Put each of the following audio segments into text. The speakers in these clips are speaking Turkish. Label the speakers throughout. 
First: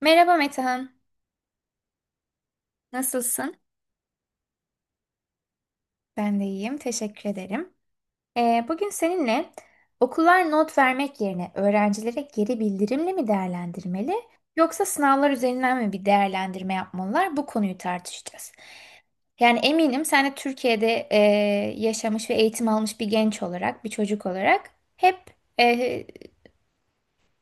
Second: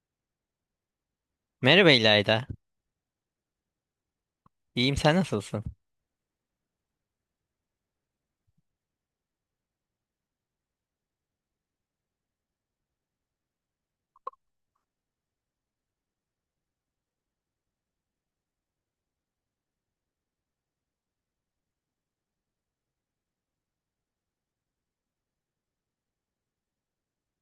Speaker 1: Merhaba Metehan,
Speaker 2: Merhaba İlayda.
Speaker 1: nasılsın?
Speaker 2: İyiyim, sen nasılsın?
Speaker 1: Ben de iyiyim, teşekkür ederim. Bugün seninle okullar not vermek yerine öğrencilere geri bildirimle mi değerlendirmeli yoksa sınavlar üzerinden mi bir değerlendirme yapmalılar? Bu konuyu tartışacağız. Yani eminim sen de Türkiye'de yaşamış ve eğitim almış bir genç olarak, bir çocuk olarak hep e,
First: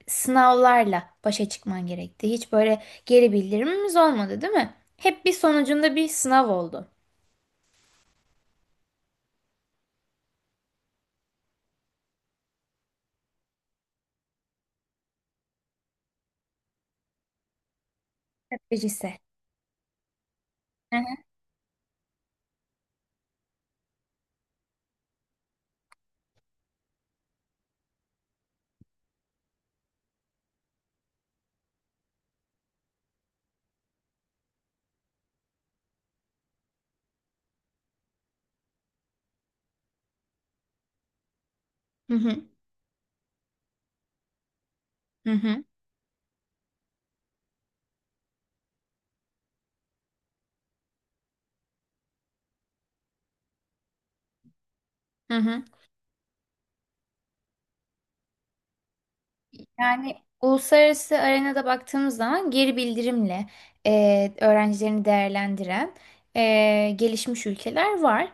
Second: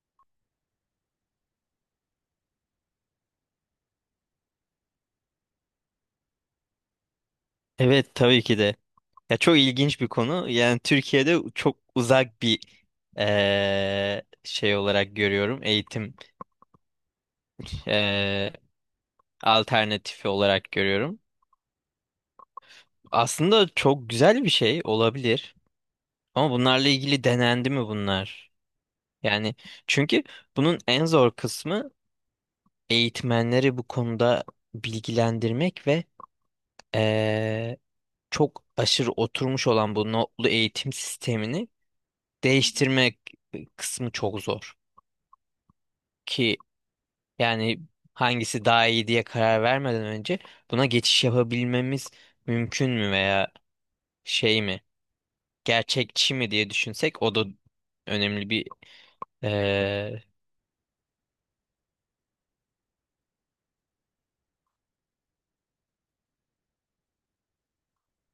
Speaker 1: sınavlarla başa çıkman gerekti. Hiç böyle geri bildirimimiz olmadı, değil mi? Hep bir sonucunda bir sınav oldu.
Speaker 2: Evet, tabii ki de. Ya çok ilginç bir konu. Yani Türkiye'de çok uzak bir şey olarak görüyorum. Eğitim eee,
Speaker 1: Stratejisi.
Speaker 2: alternatifi olarak
Speaker 1: Hı.
Speaker 2: görüyorum. Aslında çok güzel bir şey olabilir. Ama bunlarla ilgili denendi mi bunlar? Yani çünkü bunun en zor kısmı eğitmenleri bu konuda bilgilendirmek ve eee, çok aşırı oturmuş olan bu notlu eğitim sistemini
Speaker 1: Hı hı.
Speaker 2: değiştirmek kısmı çok zor.
Speaker 1: Hı hı.
Speaker 2: Ki yani hangisi daha iyi diye karar vermeden önce buna geçiş yapabilmemiz mümkün mü veya şey mi,
Speaker 1: Hı hı, hı.
Speaker 2: gerçekçi mi diye düşünsek o da önemli bir
Speaker 1: Yani
Speaker 2: eee,
Speaker 1: uluslararası arenada baktığımız zaman geri bildirimle öğrencilerini değerlendiren gelişmiş ülkeler var.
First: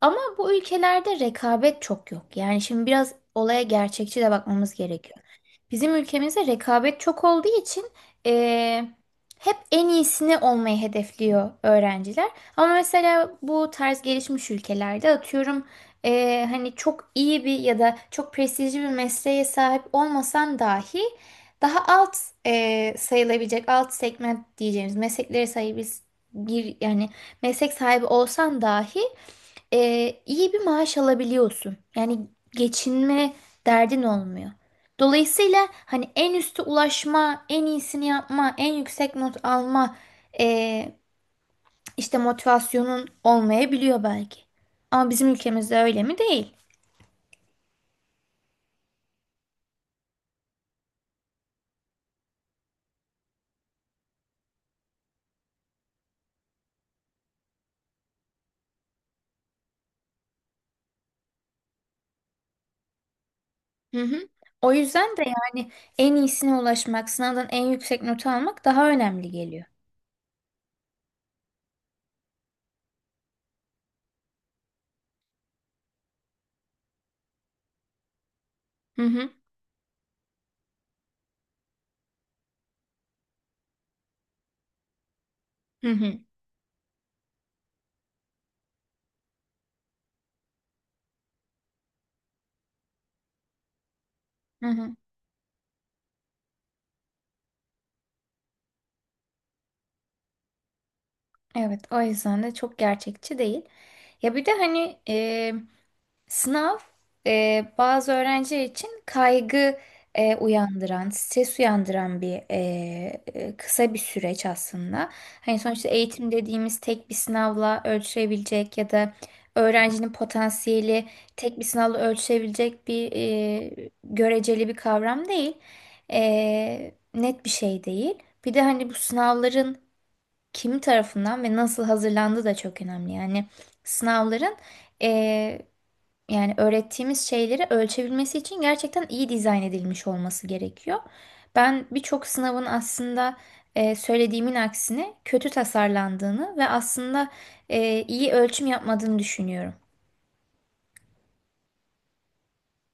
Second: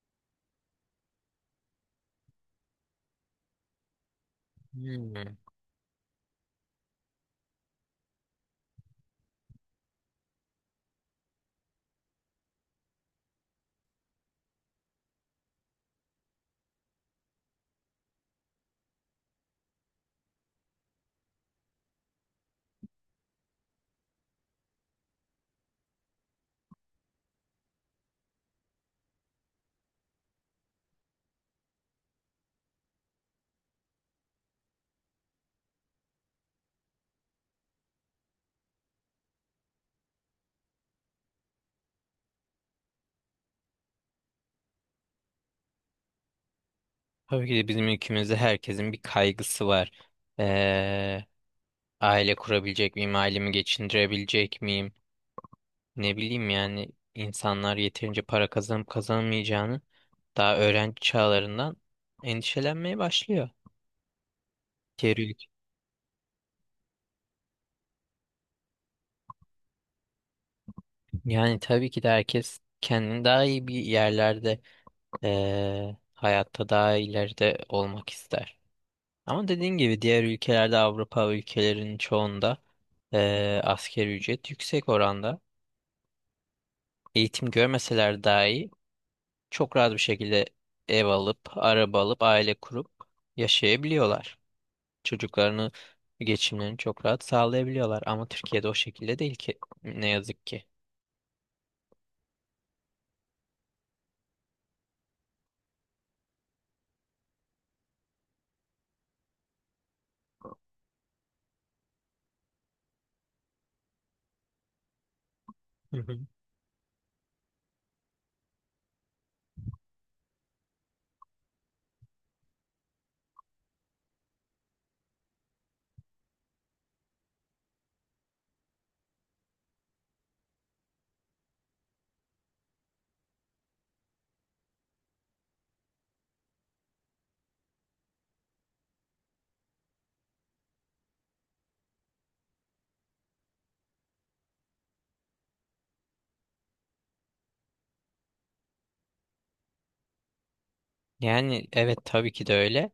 Speaker 1: Ama bu ülkelerde rekabet çok yok. Yani şimdi biraz olaya gerçekçi de bakmamız gerekiyor.
Speaker 2: hmm.
Speaker 1: Bizim ülkemizde rekabet çok olduğu için eee, hep en iyisini olmayı hedefliyor öğrenciler. Ama mesela bu tarz gelişmiş ülkelerde atıyorum hani çok iyi bir ya da çok prestijli bir mesleğe sahip olmasan dahi daha alt sayılabilecek alt segment diyeceğimiz mesleklere sahibiz bir yani meslek sahibi olsan dahi iyi bir maaş alabiliyorsun. Yani geçinme derdin olmuyor. Dolayısıyla hani en üste ulaşma, en iyisini yapma, en yüksek not alma e, işte motivasyonun olmayabiliyor belki. Ama bizim ülkemizde öyle mi? Değil.
Speaker 2: Tabii ki de bizim ülkemizde herkesin bir kaygısı var. Eee, Aile kurabilecek miyim, ailemi geçindirebilecek miyim? Ne bileyim, yani insanlar yeterince para kazanıp kazanamayacağını daha öğrenci çağlarından endişelenmeye başlıyor.
Speaker 1: Hı hı. O yüzden de
Speaker 2: Terörlük.
Speaker 1: yani en iyisine ulaşmak, sınavdan en yüksek notu almak daha önemli geliyor.
Speaker 2: Yani tabii ki de herkes kendini daha iyi bir yerlerde, hayatta daha ileride olmak ister.
Speaker 1: Hı hı.
Speaker 2: Ama dediğin gibi diğer ülkelerde, Avrupa ülkelerinin çoğunda asgari ücret yüksek oranda.
Speaker 1: Hı hı.
Speaker 2: Eğitim görmeseler dahi çok rahat bir şekilde ev alıp, araba alıp, aile kurup yaşayabiliyorlar.
Speaker 1: Hı hı.
Speaker 2: Çocuklarını, geçimlerini çok rahat sağlayabiliyorlar ama Türkiye'de o şekilde değil ki, ne yazık ki.
Speaker 1: Evet, o yüzden de çok gerçekçi değil. Ya bir de hani sınav bazı öğrenci için kaygı uyandıran, stres uyandıran bir kısa bir süreç aslında. Hani sonuçta
Speaker 2: Hı hı.
Speaker 1: eğitim dediğimiz tek bir sınavla ölçülebilecek ya da öğrencinin potansiyeli tek bir sınavla ölçülebilecek bir göreceli bir kavram değil. Net bir şey değil. Bir de hani bu sınavların kim tarafından ve nasıl hazırlandığı da çok önemli. Yani sınavların eee, yani öğrettiğimiz şeyleri ölçebilmesi için gerçekten iyi dizayn edilmiş olması gerekiyor. Ben birçok sınavın aslında söylediğimin aksine kötü tasarlandığını ve aslında iyi ölçüm yapmadığını düşünüyorum.
Speaker 2: Yani evet, tabii ki de öyle.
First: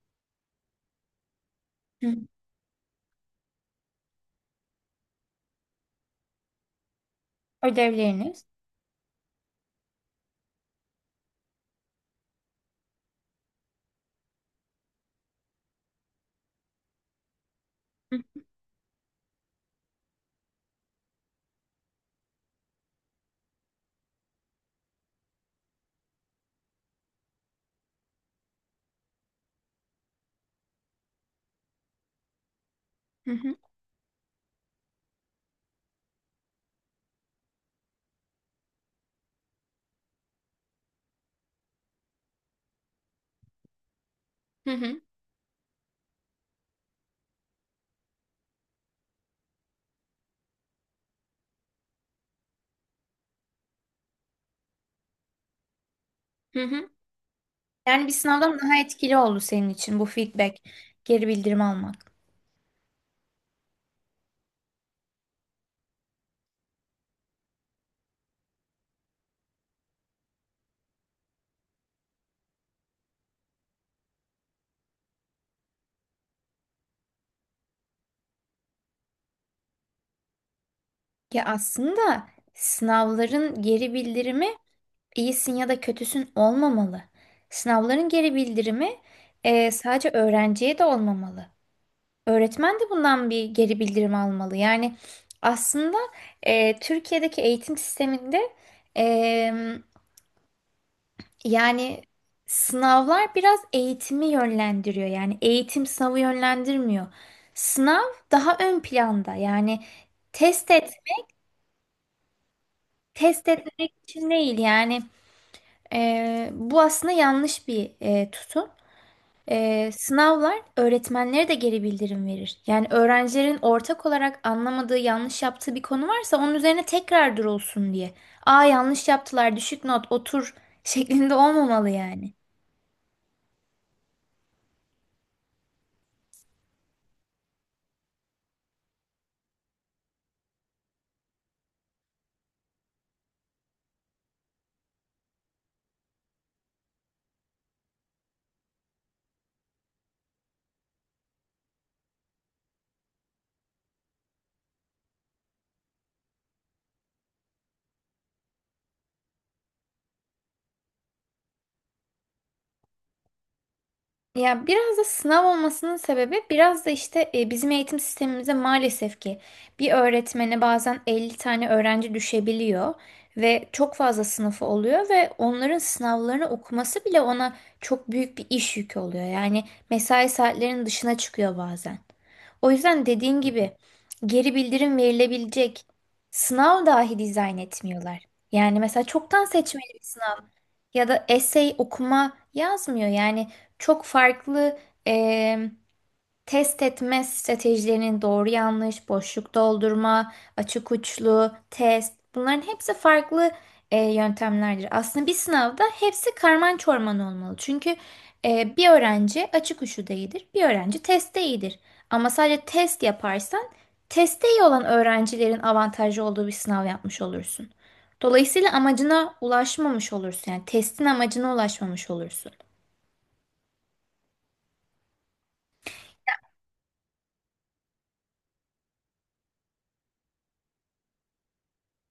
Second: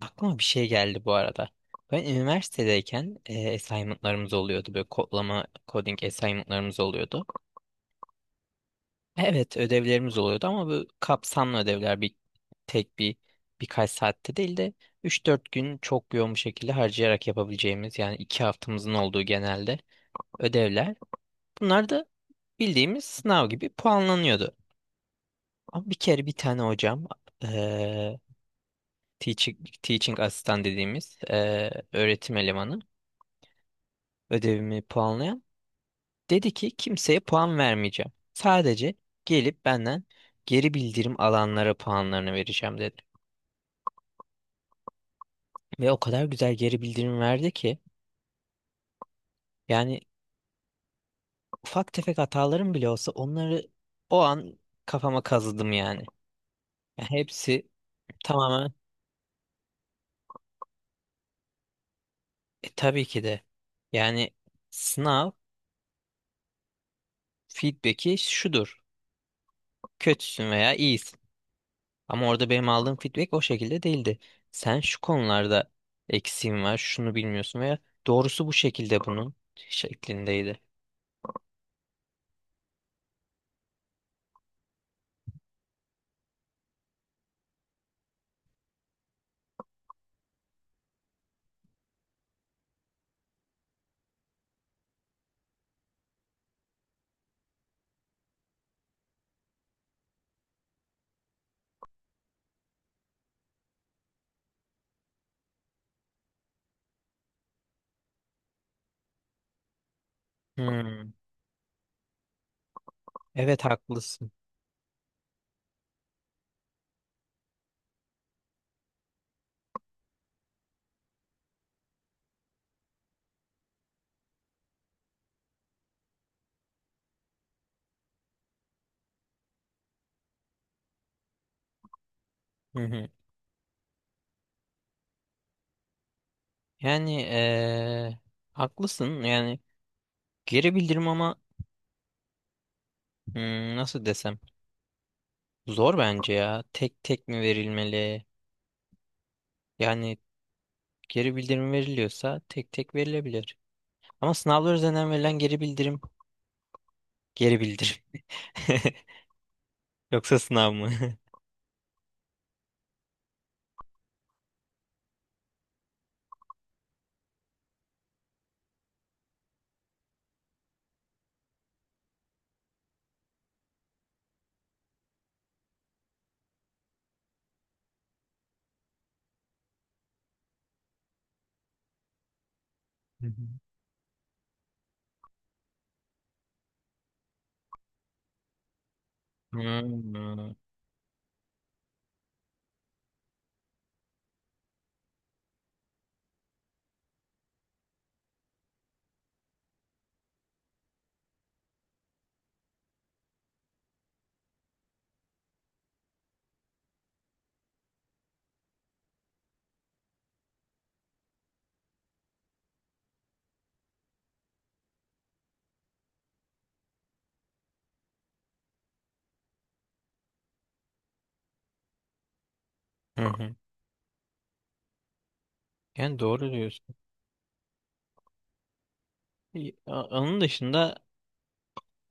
Speaker 2: Aklıma bir şey geldi bu arada. Ben
Speaker 1: Hı.
Speaker 2: üniversitedeyken assignment'larımız oluyordu. Böyle kodlama, coding assignment'larımız oluyordu.
Speaker 1: Ödevleriniz.
Speaker 2: Evet, ödevlerimiz oluyordu, ama bu kapsamlı ödevler, bir tek bir birkaç saatte değil de üç dört gün çok yoğun bir şekilde harcayarak yapabileceğimiz, yani
Speaker 1: Hı
Speaker 2: 2 haftamızın olduğu genelde ödevler. Bunlar da bildiğimiz sınav gibi puanlanıyordu. Ama bir kere bir tane hocam, eee teaching asistan dediğimiz öğretim elemanı,
Speaker 1: hı,
Speaker 2: ödevimi puanlayan, dedi ki kimseye puan vermeyeceğim. Sadece gelip benden geri bildirim alanlara puanlarını vereceğim dedi.
Speaker 1: hı hı.
Speaker 2: Ve o kadar güzel geri bildirim verdi ki yani ufak tefek hatalarım bile olsa onları o an kafama kazıdım yani.
Speaker 1: Hı hı.
Speaker 2: Yani hepsi
Speaker 1: Yani bir sınavdan
Speaker 2: tamamen,
Speaker 1: daha etkili oldu senin için bu feedback, geri bildirim almak.
Speaker 2: tabii ki de yani sınav feedback'i şudur. Kötüsün veya iyisin. Ama orada benim aldığım feedback o şekilde değildi. Sen şu konularda eksiğin var, şunu bilmiyorsun veya doğrusu bu şekilde, bunun şeklindeydi.
Speaker 1: Ya aslında sınavların geri bildirimi iyisin ya da kötüsün olmamalı. Sınavların geri bildirimi sadece öğrenciye de olmamalı. Öğretmen de bundan bir geri bildirim almalı. Yani aslında Türkiye'deki eğitim sisteminde e, yani sınavlar biraz eğitimi yönlendiriyor. Yani eğitim sınavı yönlendirmiyor. Sınav daha ön planda. Yani test et,
Speaker 2: Hmm.
Speaker 1: test
Speaker 2: Evet,
Speaker 1: etmek için
Speaker 2: haklısın.
Speaker 1: değil yani. Bu aslında yanlış bir tutum. Sınavlar öğretmenlere de geri bildirim verir. Yani öğrencilerin ortak olarak anlamadığı, yanlış yaptığı bir konu varsa onun üzerine tekrar durulsun diye. Aa yanlış yaptılar, düşük not, otur şeklinde olmamalı yani.
Speaker 2: Hı hı. Yani haklısın. Yani geri bildirim, ama hmm, nasıl desem, zor bence ya. Tek tek mi verilmeli? Yani geri bildirim veriliyorsa tek tek verilebilir. Ama sınavlar üzerinden verilen geri bildirim geri bildirim. Yoksa sınav mı?
Speaker 1: Ya biraz da sınav olmasının sebebi biraz da işte bizim eğitim sistemimize maalesef ki bir öğretmene bazen 50 tane öğrenci düşebiliyor ve çok fazla sınıfı oluyor ve onların sınavlarını okuması bile ona çok büyük bir iş yükü oluyor. Yani mesai saatlerinin dışına çıkıyor bazen. O yüzden dediğin gibi geri bildirim verilebilecek sınav dahi dizayn etmiyorlar. Yani mesela çoktan seçmeli
Speaker 2: Hmm.
Speaker 1: ya da essay okuma yazmıyor. Yani çok farklı em, test etme stratejilerinin doğru yanlış, boşluk doldurma, açık uçlu, test bunların hepsi farklı yöntemlerdir. Aslında bir sınavda hepsi karman çorman olmalı. Çünkü bir öğrenci açık uçlu değildir, bir öğrenci testte iyidir. Ama sadece test yaparsan testte iyi olan öğrencilerin avantajlı olduğu bir sınav yapmış olursun. Dolayısıyla amacına ulaşmamış olursun. Yani testin amacına ulaşmamış olursun.
Speaker 2: Hı hı. Yani doğru diyorsun. İyi, onun dışında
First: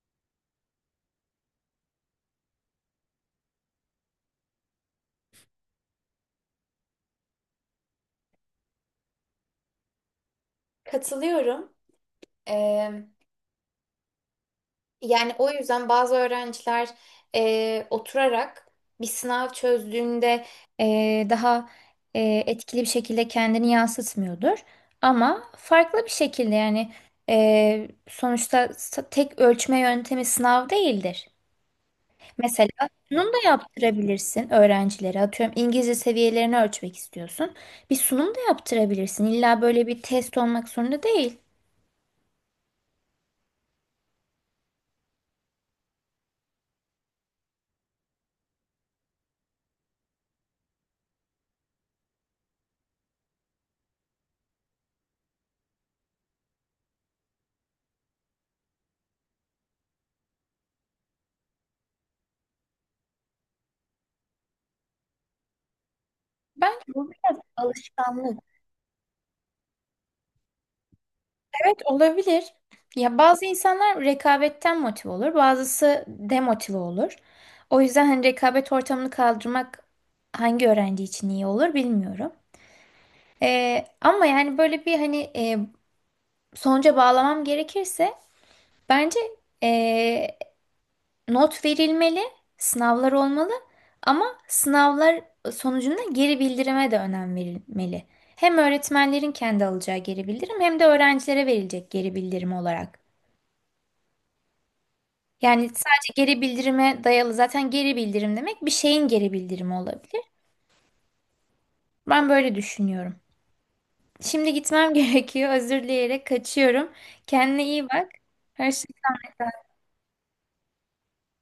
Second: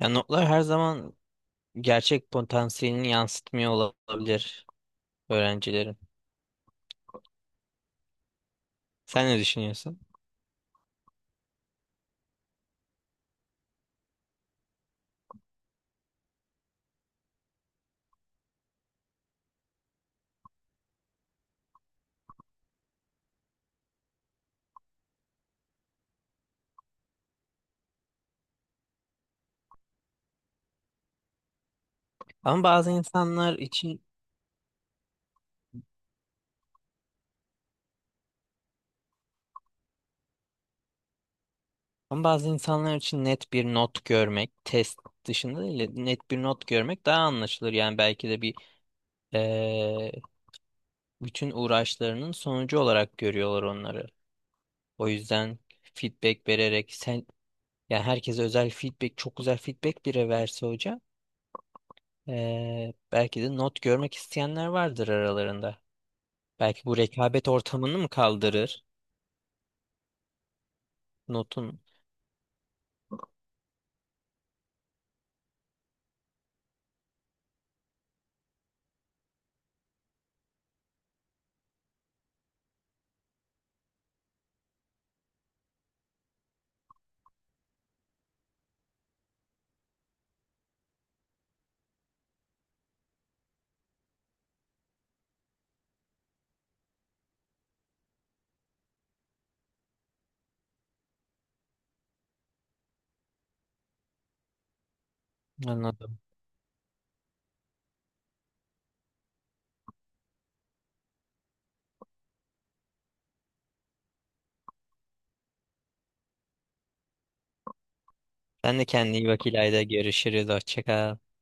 Speaker 2: ya notlar her zaman gerçek potansiyelini yansıtmıyor olabilir öğrencilerin. Sen ne düşünüyorsun?
Speaker 1: Katılıyorum. Ee, Yani o yüzden bazı öğrenciler oturarak bir sınav çözdüğünde daha e, etkili bir şekilde kendini yansıtmıyordur. Ama farklı bir şekilde yani sonuçta tek ölçme yöntemi sınav değildir.
Speaker 2: Ama
Speaker 1: Mesela
Speaker 2: bazı
Speaker 1: sunum da
Speaker 2: insanlar için
Speaker 1: yaptırabilirsin öğrencilere. Atıyorum İngilizce seviyelerini ölçmek istiyorsun. Bir sunum da yaptırabilirsin. İlla böyle bir test olmak zorunda değil.
Speaker 2: Ama bazı insanlar için net bir not görmek, test dışında değil, de net bir not görmek daha anlaşılır. Yani belki de bir eee, bütün uğraşlarının sonucu olarak görüyorlar onları. O yüzden feedback vererek sen, yani herkese özel feedback, çok güzel feedback bile verse hoca, belki de not görmek isteyenler vardır aralarında.
Speaker 1: Bence
Speaker 2: Belki bu
Speaker 1: bu biraz
Speaker 2: rekabet ortamını mı
Speaker 1: alışkanlık.
Speaker 2: kaldırır? Notun.
Speaker 1: Evet, olabilir. Ya bazı insanlar rekabetten motive olur, bazısı demotive olur. O yüzden hani rekabet ortamını kaldırmak hangi öğrenci için iyi olur bilmiyorum. Ama yani böyle bir hani sonuca bağlamam gerekirse bence e, not verilmeli, sınavlar olmalı ama sınavlar sonucunda geri bildirime de önem verilmeli. Hem öğretmenlerin kendi alacağı geri bildirim hem de öğrencilere verilecek geri bildirim olarak. Yani sadece
Speaker 2: Anladım.
Speaker 1: geri bildirime dayalı zaten geri bildirim demek bir şeyin geri bildirimi olabilir. Ben böyle düşünüyorum. Şimdi gitmem gerekiyor. Özür dileyerek kaçıyorum. Kendine iyi bak.
Speaker 2: Sen de
Speaker 1: Hoşça
Speaker 2: kendine iyi bak İlayda. Görüşürüz. Hoşça kal.